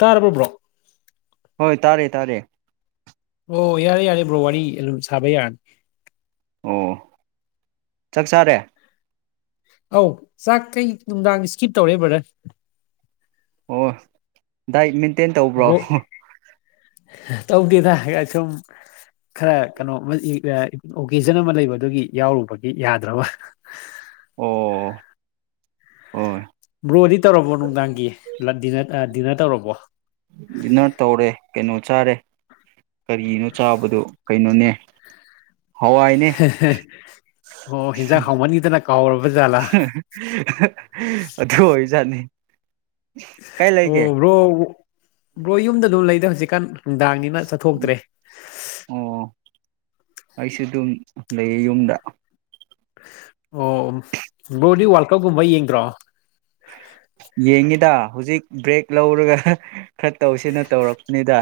ꯇꯥꯔꯕꯣ ꯕ꯭ꯔꯣ ꯍꯣꯏ ꯇꯥꯔꯦ ꯇꯥꯔꯦ ꯑꯣ ꯌꯥꯔꯦ ꯌꯥꯔꯦ ꯕ꯭ꯔꯣ ꯋꯥꯔꯤ ꯑꯗꯨꯝ ꯁꯥꯕ ꯌꯥꯔꯅꯤ ꯑꯣ ꯆꯥꯛ ꯆꯥꯔꯦ ꯑꯧ ꯆꯥꯛ ꯀꯩ ꯅꯨꯡꯗꯥꯡ ꯏꯁꯀꯤꯞ ꯇꯧꯔꯦ ꯕꯔꯗꯥꯔ ꯑꯣ ꯗꯥꯏꯠ ꯃꯦꯟꯇꯦꯟ ꯇꯧꯕ꯭ꯔꯣ ꯕ꯭ꯔꯣ ꯇꯧꯗꯦꯗ ꯁꯨꯝ ꯈꯔ ꯀꯩꯅꯣ ꯑꯣꯀꯦꯖꯟ ꯑꯃ ꯂꯩꯕ ꯑꯗꯨꯒꯤ ꯌꯥꯎꯔꯨꯕꯒꯤ ꯌꯥꯗ꯭ꯔꯕ ꯑꯣ ꯍꯣꯏ ꯕ꯭ꯔꯣꯗꯤ ꯇꯧꯔꯕꯣ ꯅꯨꯡꯗꯥꯡꯒꯤ ꯗꯤꯅꯔ ꯇꯧꯔꯕꯣ ꯗꯤꯟꯅꯔ ꯇꯧꯔꯦ ꯀꯩꯅꯣ ꯆꯥꯔꯦ ꯀꯔꯤꯅꯣ ꯆꯥꯕꯗꯣ ꯀꯩꯅꯣꯅꯦ ꯍꯋꯥꯏꯅꯦ ꯑꯣ ꯌꯦꯟꯁꯥꯡ ꯍꯥꯎꯃꯟꯈꯤꯗꯅ ꯀꯥꯎꯔꯕ ꯖꯥꯠꯂꯥ ꯑꯗꯨ ꯑꯣꯏꯖꯠꯅꯤ ꯑꯣ ꯕ꯭ꯔꯣ ꯕ꯭ꯔꯣ ꯌꯨꯝꯗ ꯑꯗꯨꯝ ꯂꯩꯗ ꯍꯧꯖꯤꯛꯀꯥꯟ ꯅꯨꯡꯗꯥꯡꯅꯤꯅ ꯆꯠꯊꯣꯛꯇ꯭ꯔꯦ ꯑꯣ ꯑꯩꯁꯨ ꯑꯗꯨꯝ ꯂꯩꯌꯦ ꯌꯨꯝꯗ ꯑꯣ ꯕ꯭ꯔꯣ ꯗꯤ ꯋꯥꯔꯀꯞꯒꯨꯝꯕ ꯌꯦꯡꯗ꯭ꯔꯣ ꯌꯦꯡꯉꯤꯗ ꯍꯧꯖꯤꯛ ꯕ꯭ꯔꯦꯛ ꯂꯧꯔꯒ ꯈꯔ ꯇꯧꯁꯤꯅ ꯇꯧꯔꯛꯕꯅꯤꯗ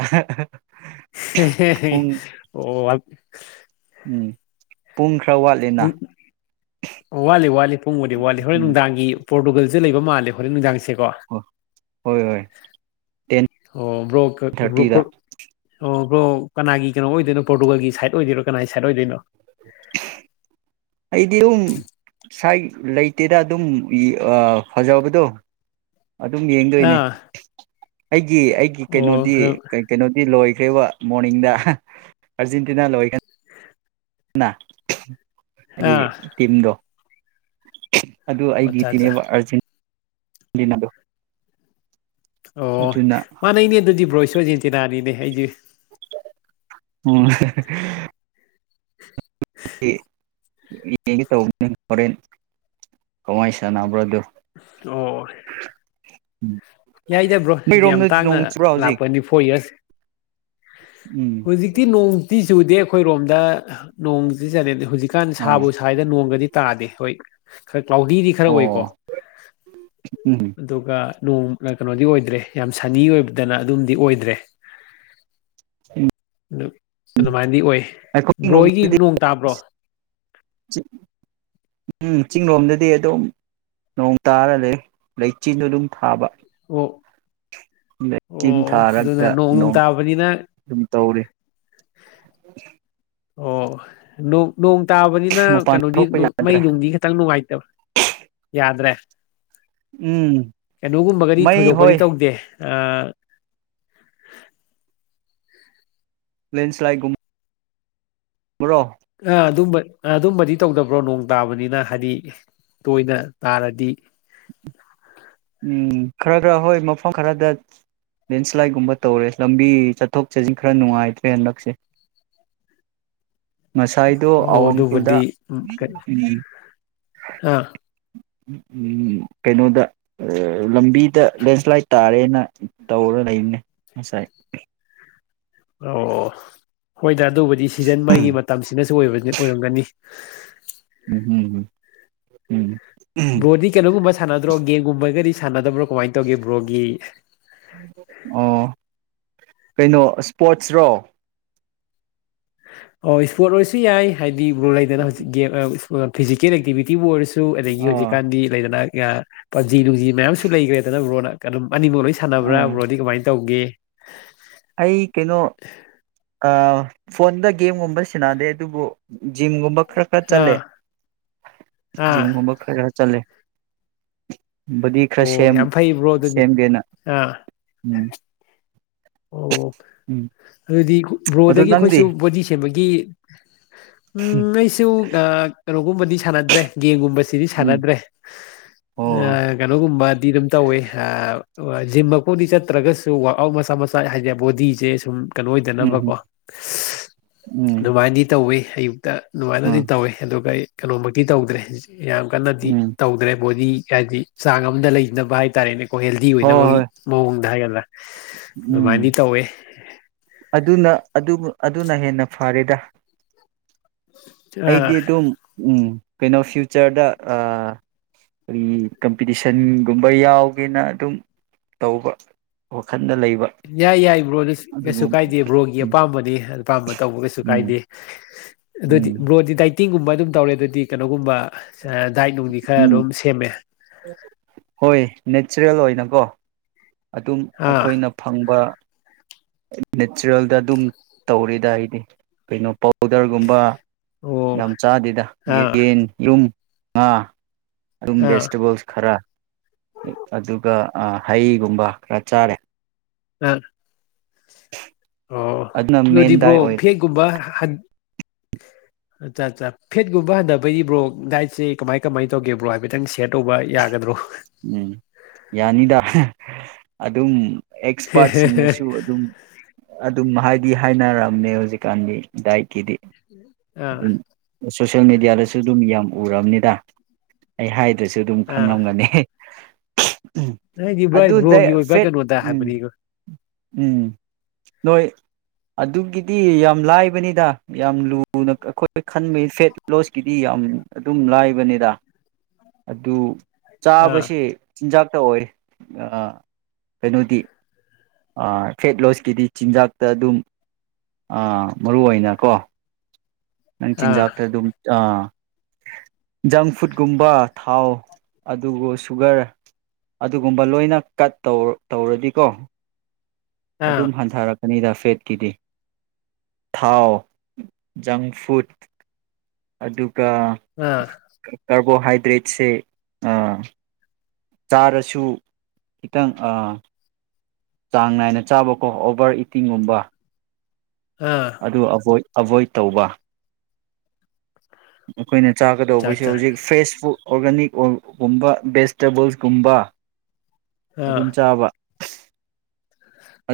ꯑꯣ ꯎꯝ ꯄꯨꯡ ꯈꯔ ꯋꯥꯠꯂꯤ ꯑꯗꯨꯝ ꯋꯥꯠꯂꯤ ꯋꯥꯠꯂꯤ ꯄꯨꯡ ꯕꯨꯗꯤ ꯋꯥꯠꯂꯤ ꯍꯣꯔꯦꯟ ꯎꯝ ꯅꯨꯡꯗꯥꯡꯒꯤ ꯄꯣꯔꯇꯨꯒꯜꯁꯦ ꯂꯩꯕ ꯃꯥꯜꯂꯦ ꯍꯣꯔꯦꯟ ꯅꯨꯡꯗꯥꯡꯁꯦꯀꯣ ꯍꯣꯏ ꯍꯣꯏ ꯍꯣꯏ ꯇꯦꯟ ꯑꯣ ꯕ꯭ꯔꯣ ꯊꯥꯔꯇꯤꯗ ꯑꯣ ꯕ꯭ꯔꯣ ꯀꯅꯥꯒꯤ ꯀꯩꯅꯣ ꯑꯣꯏꯗꯣꯏꯅꯣ ꯄꯣꯔꯇꯨꯒꯜꯒꯤ ꯁꯥꯏꯠ ꯑꯣꯏꯗꯣꯏꯔꯣ ꯀꯅꯥꯒꯤ ꯁꯥꯏꯠ ꯑꯣꯏꯗꯣꯏꯅꯣ ꯑꯩꯗꯤ ꯑꯗꯨꯝ ꯁꯥꯏ ꯂꯩ ꯂꯩꯇꯦꯗ ꯑꯗꯨꯝ ꯐꯖꯕꯗꯣ ꯑꯗꯨꯝ ꯌꯦꯡꯗꯣꯏꯅꯦ ꯑꯥ ꯑꯩꯒꯤ ꯑꯩꯒꯤ ꯑꯣ ꯀꯩꯅꯣꯗꯤ ꯀꯩ ꯀꯩꯅꯣꯗꯤ ꯂꯣꯏꯈ꯭ꯔꯦꯕ ꯃꯣꯔꯅꯤꯡꯗ ꯑꯥꯔꯖꯦꯟꯇꯤꯅꯥ ꯂꯣꯏ ꯅ ꯑꯥ ꯑꯩꯒꯤ ꯇꯤꯝꯗꯣ ꯑꯗꯨ ꯑꯩꯒꯤ ꯑꯠꯆꯥ ꯑꯠꯆꯥ ꯇꯤꯅꯦꯕ ꯑꯥꯔꯖꯦꯟꯗ ꯑꯣ ꯃꯥꯅꯩꯅꯦ ꯑꯗꯨꯗꯤ ꯕ꯭ꯔꯣ ꯑꯩꯁꯨ ꯑꯔꯖꯦꯟꯇꯤꯅꯥꯅꯤꯅꯦ ꯑꯩꯁꯦ ꯎꯝ [unintelligible] ꯌꯦꯡꯒꯦ ꯇꯧꯕꯅꯤ ꯍꯣꯔꯦꯟ ꯀꯃꯥꯏ ꯁꯥꯟꯅꯕ꯭ꯔꯗꯨ ꯑꯣ ꯌꯥꯏꯗ ꯕ꯭ꯔꯣ ꯍꯥꯏꯗꯤ ꯌꯥꯝ ꯇꯥꯡꯅ ꯅꯣꯡ ꯆꯨꯕ꯭ꯔꯥ ꯍꯧꯖꯤꯛ ꯂꯥꯛꯄꯅꯤ ꯐꯣꯔ ꯌꯔꯁ ꯎꯝ ꯍꯧꯖꯤꯛꯇꯤ ꯅꯣꯡꯇꯤ ꯆꯨꯗꯦ ꯑꯩꯈꯣꯏꯔꯣꯝꯗ ꯅꯣꯡꯁꯤ ꯆ ꯍꯧꯖꯤꯛꯀꯥꯟ ꯑꯣ ꯁꯥꯕꯨ ꯁꯗ ꯅꯣꯡꯒꯗꯤ ꯇꯥꯗꯦ ꯍꯣꯏ ꯈꯔ ꯀ꯭ꯂꯥꯎꯗꯤ ꯈꯔ ꯑꯣ ꯑꯣꯏꯀꯣ ꯎꯝ ꯑꯗꯨꯒ ꯅꯣꯡ ꯀꯩꯅꯣꯗꯤ ꯑꯣꯏꯗ꯭ꯔꯦ ꯌꯥꯝ ꯁꯅꯤ ꯑꯣꯏꯕꯗꯅ ꯑꯗꯨꯝꯗꯤ ꯑꯣꯏꯗ꯭ꯔꯦ ꯎꯝ ꯑꯗꯨ ꯑꯗꯨꯃꯥꯏꯅꯗꯤ ꯑꯣꯏ ꯕ꯭ꯔꯣ ꯍꯣꯏꯒꯤ ꯅꯣꯡ ꯇꯥꯕ꯭ꯔꯣ ꯆꯤꯡ ꯆꯤꯡ ꯂꯣꯝꯗꯗꯤ ꯑꯗꯨꯝ ꯅꯣꯡ ꯇꯥꯔ ꯂꯩ ꯂꯩꯆꯤꯟ ꯑꯗꯨꯝ ꯊꯥꯕ ꯑꯣ ꯂꯩꯆꯤꯟ ꯑꯣ ꯑꯗꯨꯅ ꯊꯥꯔꯒ ꯅꯣꯡ ꯅꯨꯡ ꯇꯥꯕꯅꯤꯅ ꯑꯗꯨꯝ ꯇꯧꯔꯤ ꯑꯣ ꯅꯣꯡ ꯇꯥꯕꯅꯤꯅ ꯃꯄꯥꯟ ꯀꯩꯅꯣꯗꯤ ꯊꯣꯛꯄ ꯃꯩ ꯌꯥꯗ꯭ꯔꯦ ꯅꯨꯡꯗꯤ ꯈꯤꯇꯪ ꯅꯨꯡꯉꯥꯏꯇꯕꯥ ꯌꯥꯗ꯭ꯔꯦ ꯎꯝ ꯀꯩꯅꯣꯒꯨꯝꯕꯒꯗꯤ ꯃꯩ ꯊꯣꯏꯗꯣꯛꯄꯗꯤ ꯍꯣꯏ ꯇꯧꯗꯦ [unintelligible] ꯂꯦꯟꯁꯂꯥꯏꯠꯒꯨꯝ ꯕ꯭ꯔꯣ ꯑ ꯑꯗꯨꯝꯕ ꯑꯗꯨꯝꯕꯗꯤ ꯇꯧꯗꯕ꯭ꯔꯣ ꯅꯣꯡ ꯇꯥꯕꯅꯤꯅ ꯍꯥꯏꯗꯤ ꯇꯣꯏꯅ ꯇꯥꯔꯗꯤ ꯎꯝ ꯈꯔ ꯈꯔ ꯍꯣꯏ ꯃꯐꯝ ꯈꯔꯗ ꯂꯦꯟꯁ꯭ꯂꯥꯏꯠꯒꯨꯝꯕ ꯇꯧꯔꯦ ꯂꯝꯕꯤ ꯆꯠꯊꯣꯛ ꯆꯠꯁꯤꯟ ꯈꯔ ꯅꯨꯡꯉꯥꯏꯇ꯭ꯔꯦ ꯍꯟꯗꯛꯁꯦ [unintelligible] ꯉꯁꯥꯏꯗꯣ ꯑꯣ ꯑꯋꯥꯡꯈꯨꯜꯗ ꯑꯗꯨꯕꯨꯗꯤ ꯎ ꯑꯥ ꯎꯝ ꯀꯩꯅꯣꯗ ꯂꯝꯕꯤꯗ ꯂꯦꯟꯁ꯭ꯂꯥꯏꯠ ꯇꯥꯔꯦꯅ ꯇꯧꯔ ꯂꯩꯕꯅꯦ ꯉꯁꯥꯏ ꯑꯣ ꯍꯣꯏꯗꯥ ꯑꯗꯨꯕꯨꯗꯤ ꯁꯤꯖꯟ ꯎꯝ ꯃꯥꯏꯒꯤ ꯃꯇꯝꯁꯤꯅꯁꯨ ꯑꯣꯏꯕ ꯑꯣꯏꯔꯝꯒꯅꯤ ꯎꯝ ꯎꯝ ꯎꯝ ꯕ꯭ꯔꯣꯗꯤ ꯀꯩꯅꯣꯒꯨꯝꯕ ꯁꯥꯟꯅꯗ꯭ꯔꯣ ꯒꯦꯝꯒꯨꯝꯕꯒꯗꯤ ꯁꯥꯟꯅꯗꯕ꯭ꯔꯣ ꯀꯃꯥꯏꯅ ꯇꯧꯒꯦ ꯕ꯭ꯔꯣꯒꯤ ꯑꯣ ꯀꯩꯅꯣ ꯏꯁꯄꯣꯔꯠꯁ ꯔꯣ ꯑꯣ ꯏꯁꯄꯣꯔꯠ ꯑꯣꯏꯔꯁꯨ ꯌꯥꯏ ꯍꯥꯏꯗꯤ ꯕ ꯂꯩꯗꯅ ꯍꯧꯖꯤꯛ ꯒꯦꯝ ꯐꯤꯖꯤꯀꯦꯜ ꯑꯦꯛꯇꯤꯚꯇꯤꯕꯨ ꯑꯣꯏꯔꯁꯨ ꯁꯨ ꯑꯗꯒꯤ ꯑꯥ ꯍꯧꯖꯤꯛꯀꯥꯟꯗꯤ ꯂꯩꯗꯅ ꯄꯞꯖꯤ ꯅꯨꯡꯖꯤ ꯃꯌꯥꯝꯁꯨ ꯂꯩꯈ꯭ꯔꯦꯗꯅ ꯕꯔꯣꯅ ꯑꯗꯨꯝ ꯑꯅꯤꯃꯛ ꯂꯣꯏ ꯁꯥꯟꯅꯕ꯭ꯔꯥ ꯑꯥ ꯕ꯭ꯔꯣꯗꯤ ꯀꯃꯥꯏꯅ ꯇꯧꯒꯦ ꯑꯩ ꯀꯩꯅꯣ ꯐꯣꯟꯗ ꯒꯦꯝꯒꯨꯝꯕ ꯁꯟꯅꯗꯦ ꯑꯗꯨꯕꯨ ꯖꯤꯝꯒꯨꯝꯕ ꯈꯔ ꯈꯔ ꯆꯠꯂꯦ ꯑꯥ ꯑꯥ ꯖꯤꯝꯒꯨꯝꯕ ꯈꯔ ꯆꯠꯂꯦ ꯕꯗꯤ ꯈꯔ ꯑꯣ ꯁꯦꯝ ꯌꯥꯝ ꯐꯩ ꯕ꯭ꯔꯣ ꯑꯗꯨꯗꯤ ꯁꯦꯝꯒꯦꯅ ꯑꯥ ꯎꯝ ꯑꯣ ꯎꯝ ꯑꯗꯨꯗꯤ ꯑꯗꯨ ꯕ꯭ꯔꯣꯗꯒꯤ ꯅꯪꯗꯤ ꯑꯩꯈꯣꯏꯁꯨ ꯕꯣꯗꯤ ꯁꯦꯝꯕꯒꯤ ꯎꯝ ꯑꯩꯁꯨ ꯀꯩꯅꯣꯒꯨꯝꯕꯗꯤ ꯁꯥꯟꯅꯗ꯭ꯔꯦ ꯒꯦꯝꯒꯨꯝꯕ ꯁꯤꯗꯤ ꯎꯝ ꯁꯥꯟꯅꯗ꯭ꯔꯦ ꯑꯣ ꯀꯩꯅꯣꯒꯨꯝꯕꯗꯤ ꯑꯗꯨꯝ ꯇꯧꯋꯦ ꯑ ꯖꯤꯝ ꯃꯈꯨꯗꯤ ꯆꯠꯇ꯭ꯔꯒꯁꯨ ꯋꯥꯛ ꯑꯥꯎꯠ ꯃꯆꯥꯥ ꯃ ꯍꯥꯏꯗꯤ ꯕꯣꯗꯤꯁꯦ ꯁꯨꯝ ꯀꯩꯅꯣ ꯎꯝ ꯑꯣꯏꯗꯅꯕꯀꯣ ꯎꯝ ꯑꯗꯨꯃꯥꯏꯅꯗꯤ ꯇꯧꯋꯤ ꯑꯌꯨꯛꯇ ꯑꯗꯨꯃꯥꯏꯅꯗꯤ ꯎꯝ ꯇꯧꯋꯦ ꯑꯗꯨꯒ ꯑꯩ ꯀꯩꯅꯣꯃꯛꯇꯤ ꯇꯧꯗ꯭ꯔꯦ ꯌꯥꯝ ꯀꯟꯅꯗꯤ ꯎꯝ ꯇꯧꯗ꯭ꯔꯦ ꯕꯣꯗꯤ ꯍꯥꯏꯗꯤ ꯆꯥꯡ ꯑꯃꯝꯗ ꯂꯩꯅꯕ ꯍꯥꯏꯇꯥꯔꯦꯅꯦ ꯍꯦꯜꯗꯤ ꯍꯣꯏ ꯑꯣꯏꯅꯕꯒꯤ ꯍꯣꯏ ꯃꯑꯣꯡꯗ ꯍꯥꯏꯒꯗ꯭ꯔꯥ ꯎꯝ ꯑꯗꯨꯃꯥꯏꯟꯗꯤ ꯇꯧꯋꯦ ꯑꯗꯨꯅ ꯑꯗꯨꯅ ꯍꯦꯟꯅ ꯐꯔꯦꯗ ꯑꯩꯗꯤ ꯑꯥ ꯑꯗꯨꯝ ꯀꯩꯅꯣ ꯐ꯭ꯌꯨꯆꯔꯗ ꯑꯩꯈꯣꯏꯒꯤ ꯀꯝꯄꯤꯇꯤꯁꯟꯒꯨꯝꯕ ꯌꯥꯎꯒꯦꯅ ꯑꯗꯨꯝ ꯇꯧꯕ ꯋꯥꯈꯜꯗ ꯂꯩꯕ ꯌꯥꯏ ꯌꯥꯏ ꯕ꯭ꯔꯣꯗ ꯀꯩꯁꯨ ꯑꯗꯨꯒ ꯀꯥꯏꯗꯦ ꯕ꯭ꯔꯣꯒꯤ ꯎꯝ ꯑꯄꯥꯝꯕꯅꯤ ꯑꯄꯥꯝꯕ ꯇꯧꯕ ꯀꯩꯁꯨ ꯎꯝ ꯀꯥꯏꯗꯦ ꯑꯗꯨꯗꯤ ꯎꯝ ꯕ꯭ꯔꯣꯗꯤ ꯗꯥꯏꯇꯤꯡꯒꯨꯝꯕ ꯑꯗꯨꯝ ꯇꯧꯔꯦ ꯑꯗꯨꯗꯤ ꯀꯩꯅꯣꯒꯨꯝꯕ ꯗꯥꯏꯠ ꯅꯨꯡꯗꯤ ꯈꯔ ꯎꯝ ꯑꯗꯨꯝ ꯁꯦꯝꯃꯦ ꯍꯣꯏ ꯅꯦꯆꯔꯦꯜ ꯑꯣꯏꯅꯀꯣ ꯑꯗꯨꯝ ꯑꯥ ꯑꯩꯈꯣꯏꯅ ꯐꯪꯕ ꯅꯦꯆꯔꯦꯜꯗ ꯑꯗꯨꯝ ꯇꯧꯔꯤꯗ ꯑꯩꯗꯤ ꯀꯩꯅꯣ ꯄꯥꯎꯗꯔꯒꯨꯝꯕ ꯑꯣ ꯌꯥꯝ ꯆꯥꯗꯦꯗ ꯑꯥ ꯌꯦꯟ ꯔꯨꯝ ꯉꯥ ꯑꯗꯨꯝ ꯑꯥ ꯚꯦꯖꯤꯇꯦꯕꯜꯁ ꯈꯔ ꯑꯗꯨꯒ ꯍꯩ ꯒꯨꯝꯕ ꯈꯔ ꯆꯥꯔꯦ [unintelligible] ꯑꯣ ꯑꯗꯨꯅ ꯃꯦꯟ ꯑꯗꯨꯗꯤꯕ꯭ꯔꯣ ꯗꯥꯏ ꯑꯣꯏꯔꯦ ꯐꯦꯛꯒꯨꯝꯕ ꯑꯠꯆꯥ ꯑꯠꯆꯥ ꯐꯦꯠꯀꯨꯝꯕ ꯍꯟꯗꯕꯩꯗꯤ ꯕ꯭ꯔꯣ ꯗꯥꯏꯠꯁꯦ ꯀꯃꯥꯏ ꯀꯃꯥꯏꯅ ꯇꯧꯒꯦꯕ꯭ꯔꯣ ꯍꯥꯏꯐꯦꯠꯇꯪ ꯁ꯭ꯌꯥꯔ ꯇꯧꯕ ꯌꯥꯒꯗ꯭ꯔꯣ ꯎꯝ ꯌꯥꯅꯤꯗ ꯑꯗꯨꯝ ꯑꯦꯛꯁꯄꯥꯔꯠꯁꯤꯡꯅꯁꯨ ꯑꯗꯨꯝ ꯑꯗꯨꯝ ꯍꯥꯏꯗꯤ ꯍꯥꯏꯅꯔꯝꯅꯦ ꯍꯧꯖꯤꯛꯀꯥꯟꯒꯤ ꯗꯥꯏꯠꯀꯤꯗꯤ ꯎꯝ ꯁꯣꯁꯦꯜ ꯃꯦꯗꯤꯌꯥꯗꯁꯨ ꯑꯗꯨꯝ ꯌꯥꯝ ꯎꯔꯕꯅꯤꯗ ꯑꯩ ꯍꯥꯏꯗ꯭ꯔꯁꯨ ꯑꯗꯨꯝ ꯑꯥ ꯈꯪꯂꯝꯒꯅꯤ ꯍꯥꯏꯗꯤ ꯕ꯭ꯔꯣ ꯑꯗꯨꯗꯩ ꯕ꯭ꯔꯣꯒꯤ ꯑꯣꯏꯕ ꯐꯦꯠ ꯀꯩꯅꯣꯗ ꯎꯝ ꯍꯥꯏꯕꯅꯤꯀꯣ ꯎꯝ ꯅꯣꯏ ꯑꯗꯨꯒꯤꯗꯤ ꯌꯥꯝ ꯂꯥꯏꯕꯅꯤꯗ ꯌꯥꯝ ꯂꯨ ꯂꯨꯅ ꯈꯣꯏ ꯈꯟꯕꯩ ꯐꯦꯠ ꯂꯣꯁꯀꯤꯗꯤ ꯌꯥꯝ ꯑꯗꯨꯝ ꯂꯥꯏꯕꯅꯤꯗ ꯑꯗꯨ ꯑꯥ ꯆꯥꯕꯁꯦ ꯆꯤꯟꯖꯥꯛꯇ ꯑꯣꯏ ꯑ ꯀꯩꯅꯣꯗꯤ ꯐꯦꯠ ꯂꯣꯁꯀꯤꯗꯤ ꯆꯤꯟꯖꯥꯛꯇ ꯑꯗꯨꯝ ꯑ ꯃꯔꯨ ꯑꯣꯏꯅꯀꯣ ꯅꯪ ꯑꯥ ꯆꯤꯟꯖꯥꯛꯇ ꯑꯗꯨꯝ ꯑ ꯖꯪꯐꯨꯠꯀꯨꯝꯕ ꯊꯥꯎ ꯑꯗꯨꯒ ꯁꯨꯒꯔ ꯑꯗꯨꯒꯨꯝꯕ ꯂꯣꯏꯅ ꯀꯠ ꯇꯧ ꯇꯧꯔꯗꯤꯀꯣ ꯑꯥ ꯑꯗꯨꯝ ꯍꯟꯊꯔꯛ ꯑꯅꯤꯗ ꯐꯦꯠꯀꯤꯗꯤ ꯊꯥꯎ ꯖꯪ ꯐꯨꯗ ꯑꯗꯨꯒ ꯑꯥ ꯀꯥꯔꯕꯣꯍꯥꯏꯗ꯭ꯔꯦꯠꯁꯦ ꯑ ꯆꯥꯔꯁꯨ ꯈꯤꯇꯪ ꯆꯥꯡ ꯅꯥꯏꯅ ꯆꯥꯕꯀꯣ ꯑꯣꯚꯔ ꯏꯇꯤꯡꯒꯨꯝꯕ ꯑꯥ ꯑꯗꯨ ꯑꯕꯣꯏꯠ ꯑꯕꯣꯏꯠ ꯇꯧꯕ ꯑꯩꯈꯣꯏꯅ ꯑꯠꯆꯥ ꯆꯥꯒꯗꯧꯕꯁꯦ ꯑꯠꯆꯥ ꯍꯧꯖꯤꯛ ꯐ꯭ꯔꯦꯁ ꯐꯨ ꯑꯣꯔꯒꯥꯅꯤꯛꯒꯨꯝꯕ ꯚꯦꯖꯤꯇꯦꯕꯜꯁꯒꯨꯝꯕ ꯑꯥ ꯑꯗꯨꯝ ꯆꯥꯕ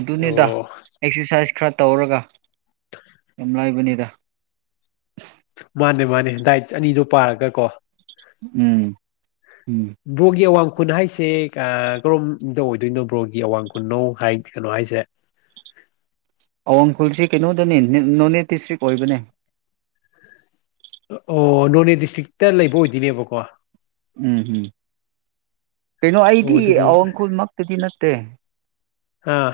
ꯑꯗꯨꯅꯤꯗ ꯑꯣ ꯑꯦꯛꯁꯔꯁꯥꯏꯁ ꯈꯔ ꯇꯧꯔꯒ ꯅꯨꯡꯉꯥꯢꯕꯅꯦꯍꯦ ꯃꯥꯅꯦ ꯃꯥꯅꯦ ꯗꯥꯏꯠ ꯑꯅꯤꯗꯣ ꯄꯥꯔꯒ ꯀꯣ ꯎꯝ ꯎꯝ ꯕ꯭ꯔꯣꯒꯤ ꯑꯋꯥꯡ ꯈꯨꯟ ꯍꯥꯏꯁꯦ ꯀꯔꯣꯝꯗ ꯑꯣꯏꯗꯣꯏꯅꯣ ꯕ꯭ꯔꯣꯒꯤ ꯑꯋꯥꯡ ꯈꯨꯟꯅꯣ ꯍꯥꯏ ꯀꯩꯅꯣ ꯍꯥꯏꯁꯦ ꯑꯋꯥꯡ ꯈꯨꯜꯁꯤ ꯀꯩꯅꯣꯗꯅꯤ ꯅꯣꯅꯦꯠ ꯗꯤꯁꯇ꯭ꯔꯤꯛ ꯑꯣꯏꯕꯅꯦ ꯑꯣ ꯅꯣꯅꯦ ꯗꯤꯁꯇ꯭ꯔꯤꯛꯇ ꯂꯩꯕ ꯑꯣꯏꯗꯣꯏꯅꯦꯕꯀꯣ ꯎꯝ ꯎꯝ ꯀꯩꯅꯣ ꯑꯣ ꯑꯩꯗꯤ ꯑꯗꯨꯗꯤ ꯑꯋꯥꯡꯈꯨꯜꯃꯛꯇꯗꯤ ꯅꯠꯇꯦ ꯑꯥ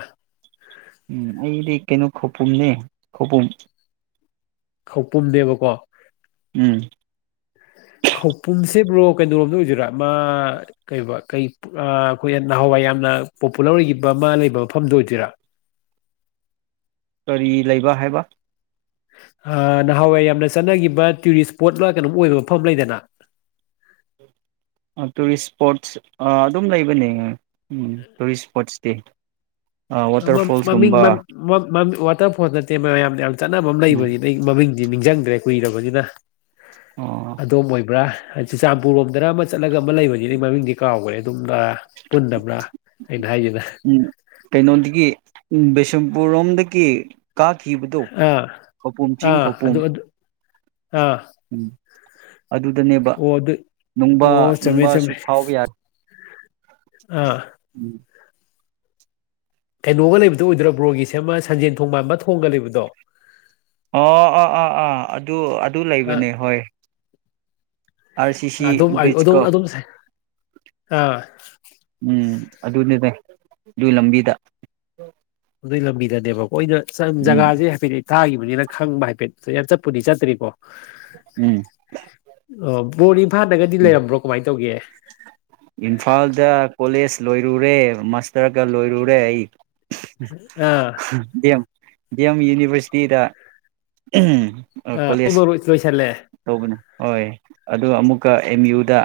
ꯎꯝ ꯑꯩꯗꯤ ꯀꯩꯅꯣ ꯈꯧꯄꯨꯝꯅꯦ ꯈꯧꯄꯨꯝ ꯈꯧꯄꯨꯝꯅꯦꯕꯀꯣ ꯎꯝ ꯈꯧꯄꯨꯝꯁꯦ ꯕ꯭ꯔꯣ ꯀꯩꯅꯣꯔꯣꯝꯗ ꯑꯣꯏꯗꯨꯏꯔꯥ ꯑꯃꯥ ꯀꯩ ꯀꯩ ꯑꯩꯈꯣꯏ ꯅꯍꯥꯟꯋꯥꯏ ꯌꯥꯝꯅ ꯄꯣꯄꯨꯂꯔ ꯑꯣꯏꯈꯤꯕ ꯑꯃ ꯂꯩꯕ ꯃꯐꯝꯗꯨ ꯑꯣꯏꯗꯣꯏꯔꯥ ꯀꯔꯤ ꯂꯩꯕ ꯍꯥꯏꯕ ꯅꯍꯥꯟꯋꯥꯏ ꯌꯥꯝꯅ ꯆꯠꯅꯈꯤꯕ ꯇꯨꯔꯤꯁ ꯏꯁꯄꯣꯠ ꯑꯃ ꯀꯩꯅꯣꯝ ꯑꯣꯏꯕ ꯃꯐꯝ ꯂꯩꯗꯅ ꯑꯗꯨꯒꯤ ꯇꯨꯔꯤꯁ ꯏꯁꯄꯣꯠꯁ ꯑꯗꯨꯝ ꯂꯩꯕꯅꯦ ꯎꯝ ꯇꯨꯔꯤꯁ ꯏꯁꯄꯣꯠꯁ ꯑꯦ ꯃꯃꯤꯡ ꯋꯥꯇꯔ ꯐꯣꯜ ꯅꯠꯇꯦ ꯃꯌꯥꯝꯅ ꯌꯥꯝ ꯆꯠꯅꯕ ꯑꯃ ꯂꯩꯕꯅꯦ ꯑꯗꯩ ꯃꯃꯤꯡꯗꯤ ꯅꯤꯡꯁꯤꯡꯗ꯭ꯔꯦ ꯀꯨꯏꯔꯕꯅꯤꯅ ꯑꯣ ꯑꯗꯣꯝ ꯑꯣꯏꯕ꯭ꯔꯥ ꯆꯨꯔꯆꯥꯟꯄꯨꯔ ꯂꯣꯝꯗꯅ ꯑꯃ ꯆꯠꯂꯒ ꯑꯃ ꯂꯩꯕꯅꯤꯅꯦ ꯃꯃꯤꯡꯗꯤ ꯀꯥꯎꯈ꯭ꯔꯦ ꯑꯗꯨꯝ ꯄꯨꯟꯗꯕ꯭ꯔꯥ ꯑꯩꯅ ꯍꯥꯏꯁꯤꯅ ꯎꯝ ꯀꯩꯅꯣꯗꯒꯤ ꯕꯤꯁꯦꯝꯄꯨꯔ ꯔꯣꯝꯗꯒꯤ ꯀꯥꯈꯤꯕꯗꯣ ꯑꯥ ꯈꯧꯄꯨꯝ ꯆꯤꯡ ꯑꯥ ꯈꯧꯄꯨꯝ ꯑꯗꯨ ꯑꯥ ꯎꯝ ꯑꯗꯨꯗꯅꯦꯕ ꯑꯣ ꯑꯗꯨ ꯅꯨꯡꯕꯥ ꯑꯣ ꯆꯨꯝꯃꯦ ꯅꯨꯡꯕꯥꯁꯨ ꯆꯨꯝꯃꯦ ꯐꯥꯎꯕ ꯌꯥꯔꯦ ꯑꯥ ꯎꯝ ꯀꯩꯅꯣꯒ ꯂꯩꯕꯗꯣ ꯑꯣꯏꯗ꯭ꯔꯕ꯭ꯔꯣꯒꯤꯁꯦꯃ ꯁꯟꯖꯦꯟ ꯊꯣꯡ ꯃꯥꯟꯕꯗꯣ ꯊꯣꯡꯒ ꯂꯩꯕꯗꯣ ꯑꯣ ꯑꯥ ꯑꯥ ꯑꯥ ꯑꯗꯨ ꯑꯗꯨ ꯂꯩꯕꯅꯦ ꯍꯣꯏ ꯑꯥꯔ ꯁꯤ ꯁꯤ ꯑꯗꯨꯝ ꯕ꯭ꯔꯤꯁ ꯒꯣ ꯑꯗꯨꯝ ꯑꯗꯨꯝ ꯑꯥ ꯎꯝ ꯑꯗꯨꯅꯤꯅꯦ ꯑꯗꯨꯢ ꯂꯝꯕꯤꯗ ꯑꯗꯨꯒꯤ ꯂꯝꯕꯤꯗꯅꯦꯕꯀꯣ ꯎꯝ ꯖꯒꯥꯁꯦ ꯍꯥꯏꯐꯦꯠ ꯇꯥꯒꯤꯕꯅꯤꯅ ꯈꯪꯕ ꯍꯥꯏꯐꯦꯠ ꯌꯥꯝ ꯆꯠꯄꯨꯗꯤ ꯆꯠꯇ꯭ꯔꯤꯀꯣ ꯎꯝ ꯑꯣ ꯕꯣꯔ ꯏꯝꯐꯥꯜꯗꯒꯗꯤ ꯎꯝ ꯂꯩꯔꯝꯕ꯭ꯔꯣ ꯀꯃꯥꯏꯅ ꯇꯧꯒꯦ ꯏꯝꯐꯥꯜꯗ ꯀꯣꯂꯦꯖ ꯂꯣꯏꯔꯨꯔꯦ ꯃꯥꯔꯇꯥꯔ ꯒ ꯂꯣꯏꯔꯨꯔꯦ ꯑꯩ ꯑꯥ ꯗꯤ ꯑꯦꯝ ꯌꯨꯅꯤꯚꯔꯁꯤꯇꯤꯗ ꯑꯥ ꯀꯣꯂꯦꯖ ꯕꯨ ꯂꯣꯏꯁꯜꯂꯦ ꯇꯧꯕꯅꯦ ꯍꯣꯏ ꯑꯗꯨꯒ ꯑꯃꯨꯛꯀ ꯑꯦꯝ ꯌꯨꯗ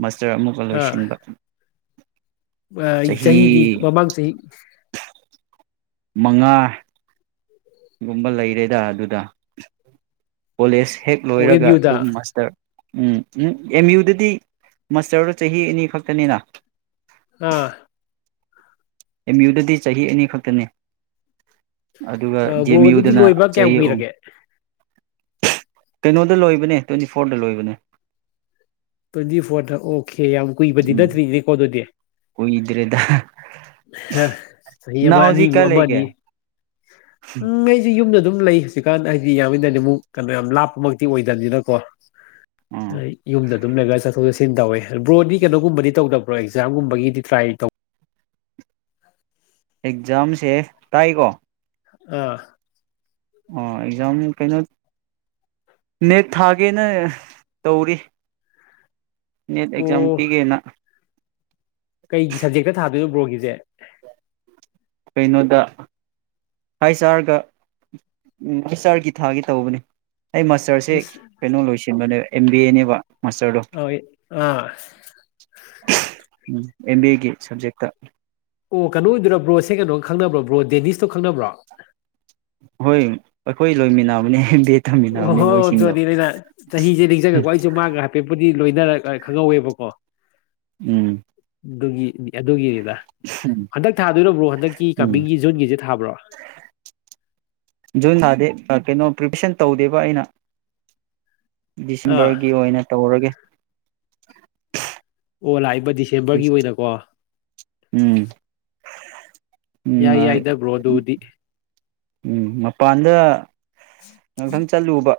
ꯃꯥꯁꯇꯔ ꯑꯃꯨꯛꯀ ꯑꯥ ꯂꯣꯏꯁꯤꯟꯕ ꯆꯍꯤꯗꯤ ꯆꯍꯤ ꯃꯃꯥꯡ ꯆꯍꯤ ꯃꯉꯥ ꯒꯨꯝꯕ ꯂꯩꯔꯦꯗ ꯑꯗꯨꯗ ꯀꯣꯂꯦꯖ ꯍꯦꯛ ꯑꯣ ꯑꯦꯝ ꯂꯣꯏꯔꯒ ꯌꯨꯗ ꯑꯗꯨꯝꯁ ꯇꯔ ꯎꯝ ꯎꯝ ꯑꯦꯝ ꯌꯨꯗꯗꯤ ꯃꯥꯁꯇꯔꯗꯣ ꯆꯍꯤ ꯑꯅꯤ ꯈꯛꯇꯅꯤꯅ ꯑꯥ ꯑꯦꯝ ꯌꯨꯗꯗꯤ ꯆꯍꯤ ꯑꯅꯤ ꯈꯛꯇꯅꯤ ꯑꯗꯨꯒ ꯗꯤ ꯑꯦꯝ ꯕ꯭ꯔꯣ ꯑꯗꯨꯗꯤ ꯌꯨꯗꯅ ꯂꯣꯏꯕ ꯀꯌꯥꯝ ꯆꯍꯤ ꯑꯍꯨꯝ ꯀꯨꯏꯔꯒꯦ ꯀꯩꯅꯣꯗ ꯂꯣꯏꯕꯅꯦ ꯇ꯭ꯋꯦꯟꯇꯤ ꯐꯣꯔꯗ ꯂꯣꯏꯕꯅꯦ ꯇ꯭ꯋꯦꯟꯇꯤ ꯐꯣꯔꯗ ꯑꯣꯀꯦ ꯌꯥꯝ ꯀꯨꯏꯕꯗꯤ ꯅꯠꯇ꯭ꯔꯤꯅꯦꯀꯣ ꯑꯗꯨꯗꯤ ꯀꯣꯏꯗ꯭ꯔꯦꯗ ꯆꯍꯤ ꯑꯃ ꯍꯧꯖꯤꯛ ꯑꯅꯤꯕꯨ ꯀꯥꯏ ꯂꯩꯒꯦ ꯑꯃꯅꯤꯅꯤ ꯎꯝ ꯑꯩꯁꯨ ꯌꯨꯝꯗ ꯑꯗꯨꯝ ꯂꯩ ꯆꯤꯛꯀꯥꯟ ꯍꯥꯏꯗꯤ ꯌꯥꯝꯃꯤꯗꯅꯤ ꯑꯃꯨꯛ ꯀꯩꯅꯣ ꯌꯥꯝ ꯂꯥꯞꯄꯃꯛꯇꯤ ꯑꯣꯏꯗꯅꯤꯅꯀꯣ ꯑꯥ ꯌꯨꯝꯗ ꯑꯗꯨꯝ ꯂꯩꯒ ꯆꯠꯊꯣꯛ ꯆꯠꯁꯤꯟ ꯇꯧꯋꯦ ꯕ꯭ꯔꯣꯗꯤ ꯀꯩꯅꯣꯒꯨꯝꯕꯗꯤ ꯇꯧꯗꯕ꯭ꯔꯣ ꯑꯦꯛꯖꯥꯝꯒꯨꯝꯕꯒꯤꯗꯤ ꯇ꯭ꯔꯥꯏ ꯇꯧ ꯑꯦꯛꯖꯥꯝꯁꯦ ꯇꯥꯏꯀꯣ ꯑꯥ ꯑꯣ ꯑꯦꯛꯖꯥꯝ ꯀꯩꯅꯣ ꯅꯦꯛ ꯊꯥꯒꯦꯅ ꯇꯧꯔꯤ ꯅꯦꯠ ꯑꯣ ꯑꯦꯛꯖꯥꯝ ꯄꯤꯒꯦꯅꯥ ꯀꯩꯒꯤ ꯁꯞꯖꯦꯛꯇ ꯊꯥꯗꯣꯏꯅꯣ ꯕ꯭ꯔꯣꯒꯤꯁꯦ ꯀꯩꯅꯣꯗ ꯍꯥꯏ ꯆꯥꯔꯒ ꯍꯥꯏ ꯆꯥꯔꯒꯤ ꯊꯥꯒꯤ ꯇꯧꯕꯅꯤ ꯑꯩ ꯇꯔꯁꯦ ꯑꯩꯁ ꯀꯩꯅꯣ ꯂꯣꯏꯁꯤꯟꯕꯅꯦꯕ ꯑꯦꯝ ꯕꯤ ꯑꯦꯅꯦꯕ ꯃꯥꯁꯇꯔꯗꯣ [unintelligible] ꯑ ꯎꯝ ꯑꯦꯝ ꯕꯤ ꯑꯦꯒꯤ ꯁꯕꯖꯦꯛꯇ ꯑꯣ ꯀꯩꯅꯣ ꯑꯣꯏꯗꯨꯏ ꯕ꯭ꯔꯣꯁꯦ ꯀꯩꯅꯣ ꯈꯪꯅꯕ꯭ꯔꯣ ꯕ꯭ꯔꯣ ꯗꯦꯅꯤꯁꯇꯣ ꯈꯪꯅꯕ꯭ꯔꯣ ꯍꯣꯏ ꯑꯩꯈꯣꯏ ꯂꯣꯏꯃꯤꯟꯅꯕꯅꯦ ꯇꯝꯃꯤꯟꯅꯕꯅꯦ ꯑꯣꯍꯣꯏ ꯍꯣꯏ ꯃꯣꯏꯁꯤꯡꯗꯣ ꯑꯗꯨꯗꯤ ꯅꯩꯅ ꯆꯍꯤꯁꯦ ꯅꯤꯡꯁꯤꯡꯉꯦꯀꯣ ꯑꯩꯁꯨ ꯃꯥꯡꯉꯒ ꯍꯥ ꯄꯦꯛꯄꯨꯗꯤ ꯂꯣꯏꯅꯔ ꯈꯪꯍꯧꯋꯦꯕꯀꯣ ꯎꯝ ꯑꯗꯨꯒꯤꯅꯤ ꯑꯗꯨꯒꯤꯅꯤꯗ ꯍꯟꯗꯛ ꯊꯥꯗꯣꯏꯔꯕ꯭ꯔꯣ ꯍꯟꯗꯛꯀꯤ ꯎꯝ ꯀꯃꯤꯡꯒꯤ ꯖꯨꯟꯒꯤꯁꯦ ꯊꯥꯕ꯭ꯔꯣ ꯖꯨꯟ ꯅꯥꯗꯦ ꯀꯩꯅꯣ ꯄ꯭ꯔꯤꯄꯦꯁꯟ ꯇꯧꯗꯦꯕ ꯑꯩꯅ ꯑꯥ ꯗꯤꯁꯦꯝꯕꯔꯒꯤ ꯑꯣꯏꯅ ꯇꯧꯔꯒꯦ ꯑꯣ ꯂꯥꯛꯏꯕ ꯗꯤꯁꯦꯝꯕꯔꯒꯤ ꯑꯣꯏꯅꯀꯣ ꯎꯝ ꯎꯝ ꯌꯥꯏ ꯌꯥꯏ ꯕꯔꯣꯗ ꯎꯗꯤ ꯎꯝ ꯃꯄꯥꯟꯗ ꯉꯪꯊꯪ ꯆꯠꯂꯨꯕ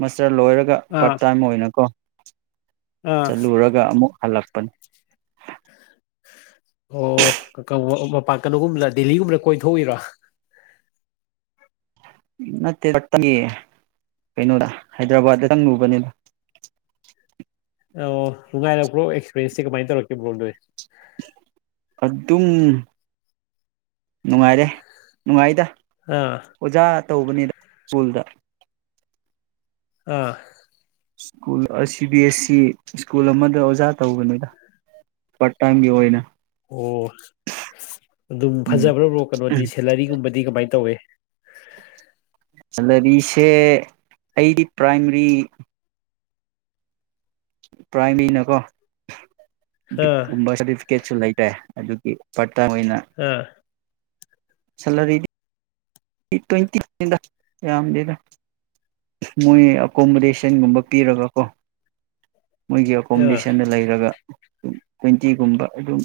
ꯃꯁꯇꯔ ꯂꯣꯏꯔꯒ ꯄꯥꯔꯠ ꯑꯥ ꯇꯤꯏꯝ ꯑꯣꯏꯅ ꯀꯣ ꯑꯥ ꯆꯠꯂꯨꯔꯒ ꯑꯃꯨꯛ ꯍꯜꯂꯛꯄꯅꯤ ꯑꯣ ꯃꯄꯥꯟ ꯀꯩꯅꯣꯒꯨꯝꯕꯂ ꯗꯦꯜꯂꯤꯒꯨꯝꯕꯅ ꯀꯣꯏꯊꯣꯛꯏꯔꯥ ꯅꯠꯇ [unintelligible] ꯀꯩꯅꯣꯗ ꯍꯥꯏꯗ꯭ꯔꯕꯥ ꯆꯪ ꯂꯨꯕꯅꯤꯗ ꯑꯣ ꯉꯥꯏꯔꯄ꯭ꯔꯣꯛꯁꯄꯤꯔꯦꯟꯁꯦ ꯀꯃꯥꯏꯅ ꯇꯧꯔꯛꯀ ꯕꯣꯗꯣꯏ ꯑꯗꯨꯝ ꯅꯨꯡꯉꯥꯏꯔꯦ ꯅꯨꯡꯉꯥꯏꯗ ꯑꯥ ꯑꯣꯖꯥ ꯇꯧꯕꯅꯤꯗ ꯁ꯭ꯀꯨꯜꯗ ꯑꯥ school C B C school ꯑꯃꯗ ꯑꯣꯖꯥ ꯇꯧꯕꯅꯤꯗ ꯄꯔꯠꯇꯥꯏꯝꯒꯤ ꯑꯣꯏꯅ ꯑꯣ ꯑꯗꯨꯝ ꯎꯝ ꯐꯖꯕ꯭ꯔꯕ꯭ꯔꯣ ꯀꯩꯅꯣꯗꯤ ꯁꯦꯂꯔꯤꯒꯨꯝꯕꯗꯤ ꯀꯃꯥꯏꯅ ꯇꯧꯋꯦ ꯁꯦꯂꯔꯤꯁꯦ ꯑꯩꯗꯤ ꯄ꯭ꯔꯥꯏꯃꯔꯤ ꯄ꯭ꯔꯥꯏ ꯃꯤꯅꯀꯣ ꯑꯥ ꯇꯤꯀꯦꯠꯁꯨ ꯂꯩꯇꯦ ꯑꯗꯨꯒꯤ ꯄꯥꯔꯠ ꯇꯥꯏꯝ ꯑꯣꯏꯅ ꯑꯥ ꯁꯦꯂꯔꯤꯗꯤ ꯇ꯭ꯋꯦꯟꯇꯤꯗ ꯌꯥꯝꯗꯦꯗ ꯃꯣꯏ ꯑꯦꯀꯣꯃꯣꯗꯦꯁꯟꯒꯨꯝꯕ ꯄꯤꯔꯒ ꯀꯣ ꯃꯣꯏꯒꯤ ꯑꯥ ꯑꯦꯀꯣꯃꯣꯗꯦꯁꯟꯗ ꯂꯩꯔꯒ ꯇ꯭ꯋꯦꯟꯇꯤꯒꯨꯝꯕ ꯑꯗꯨꯝ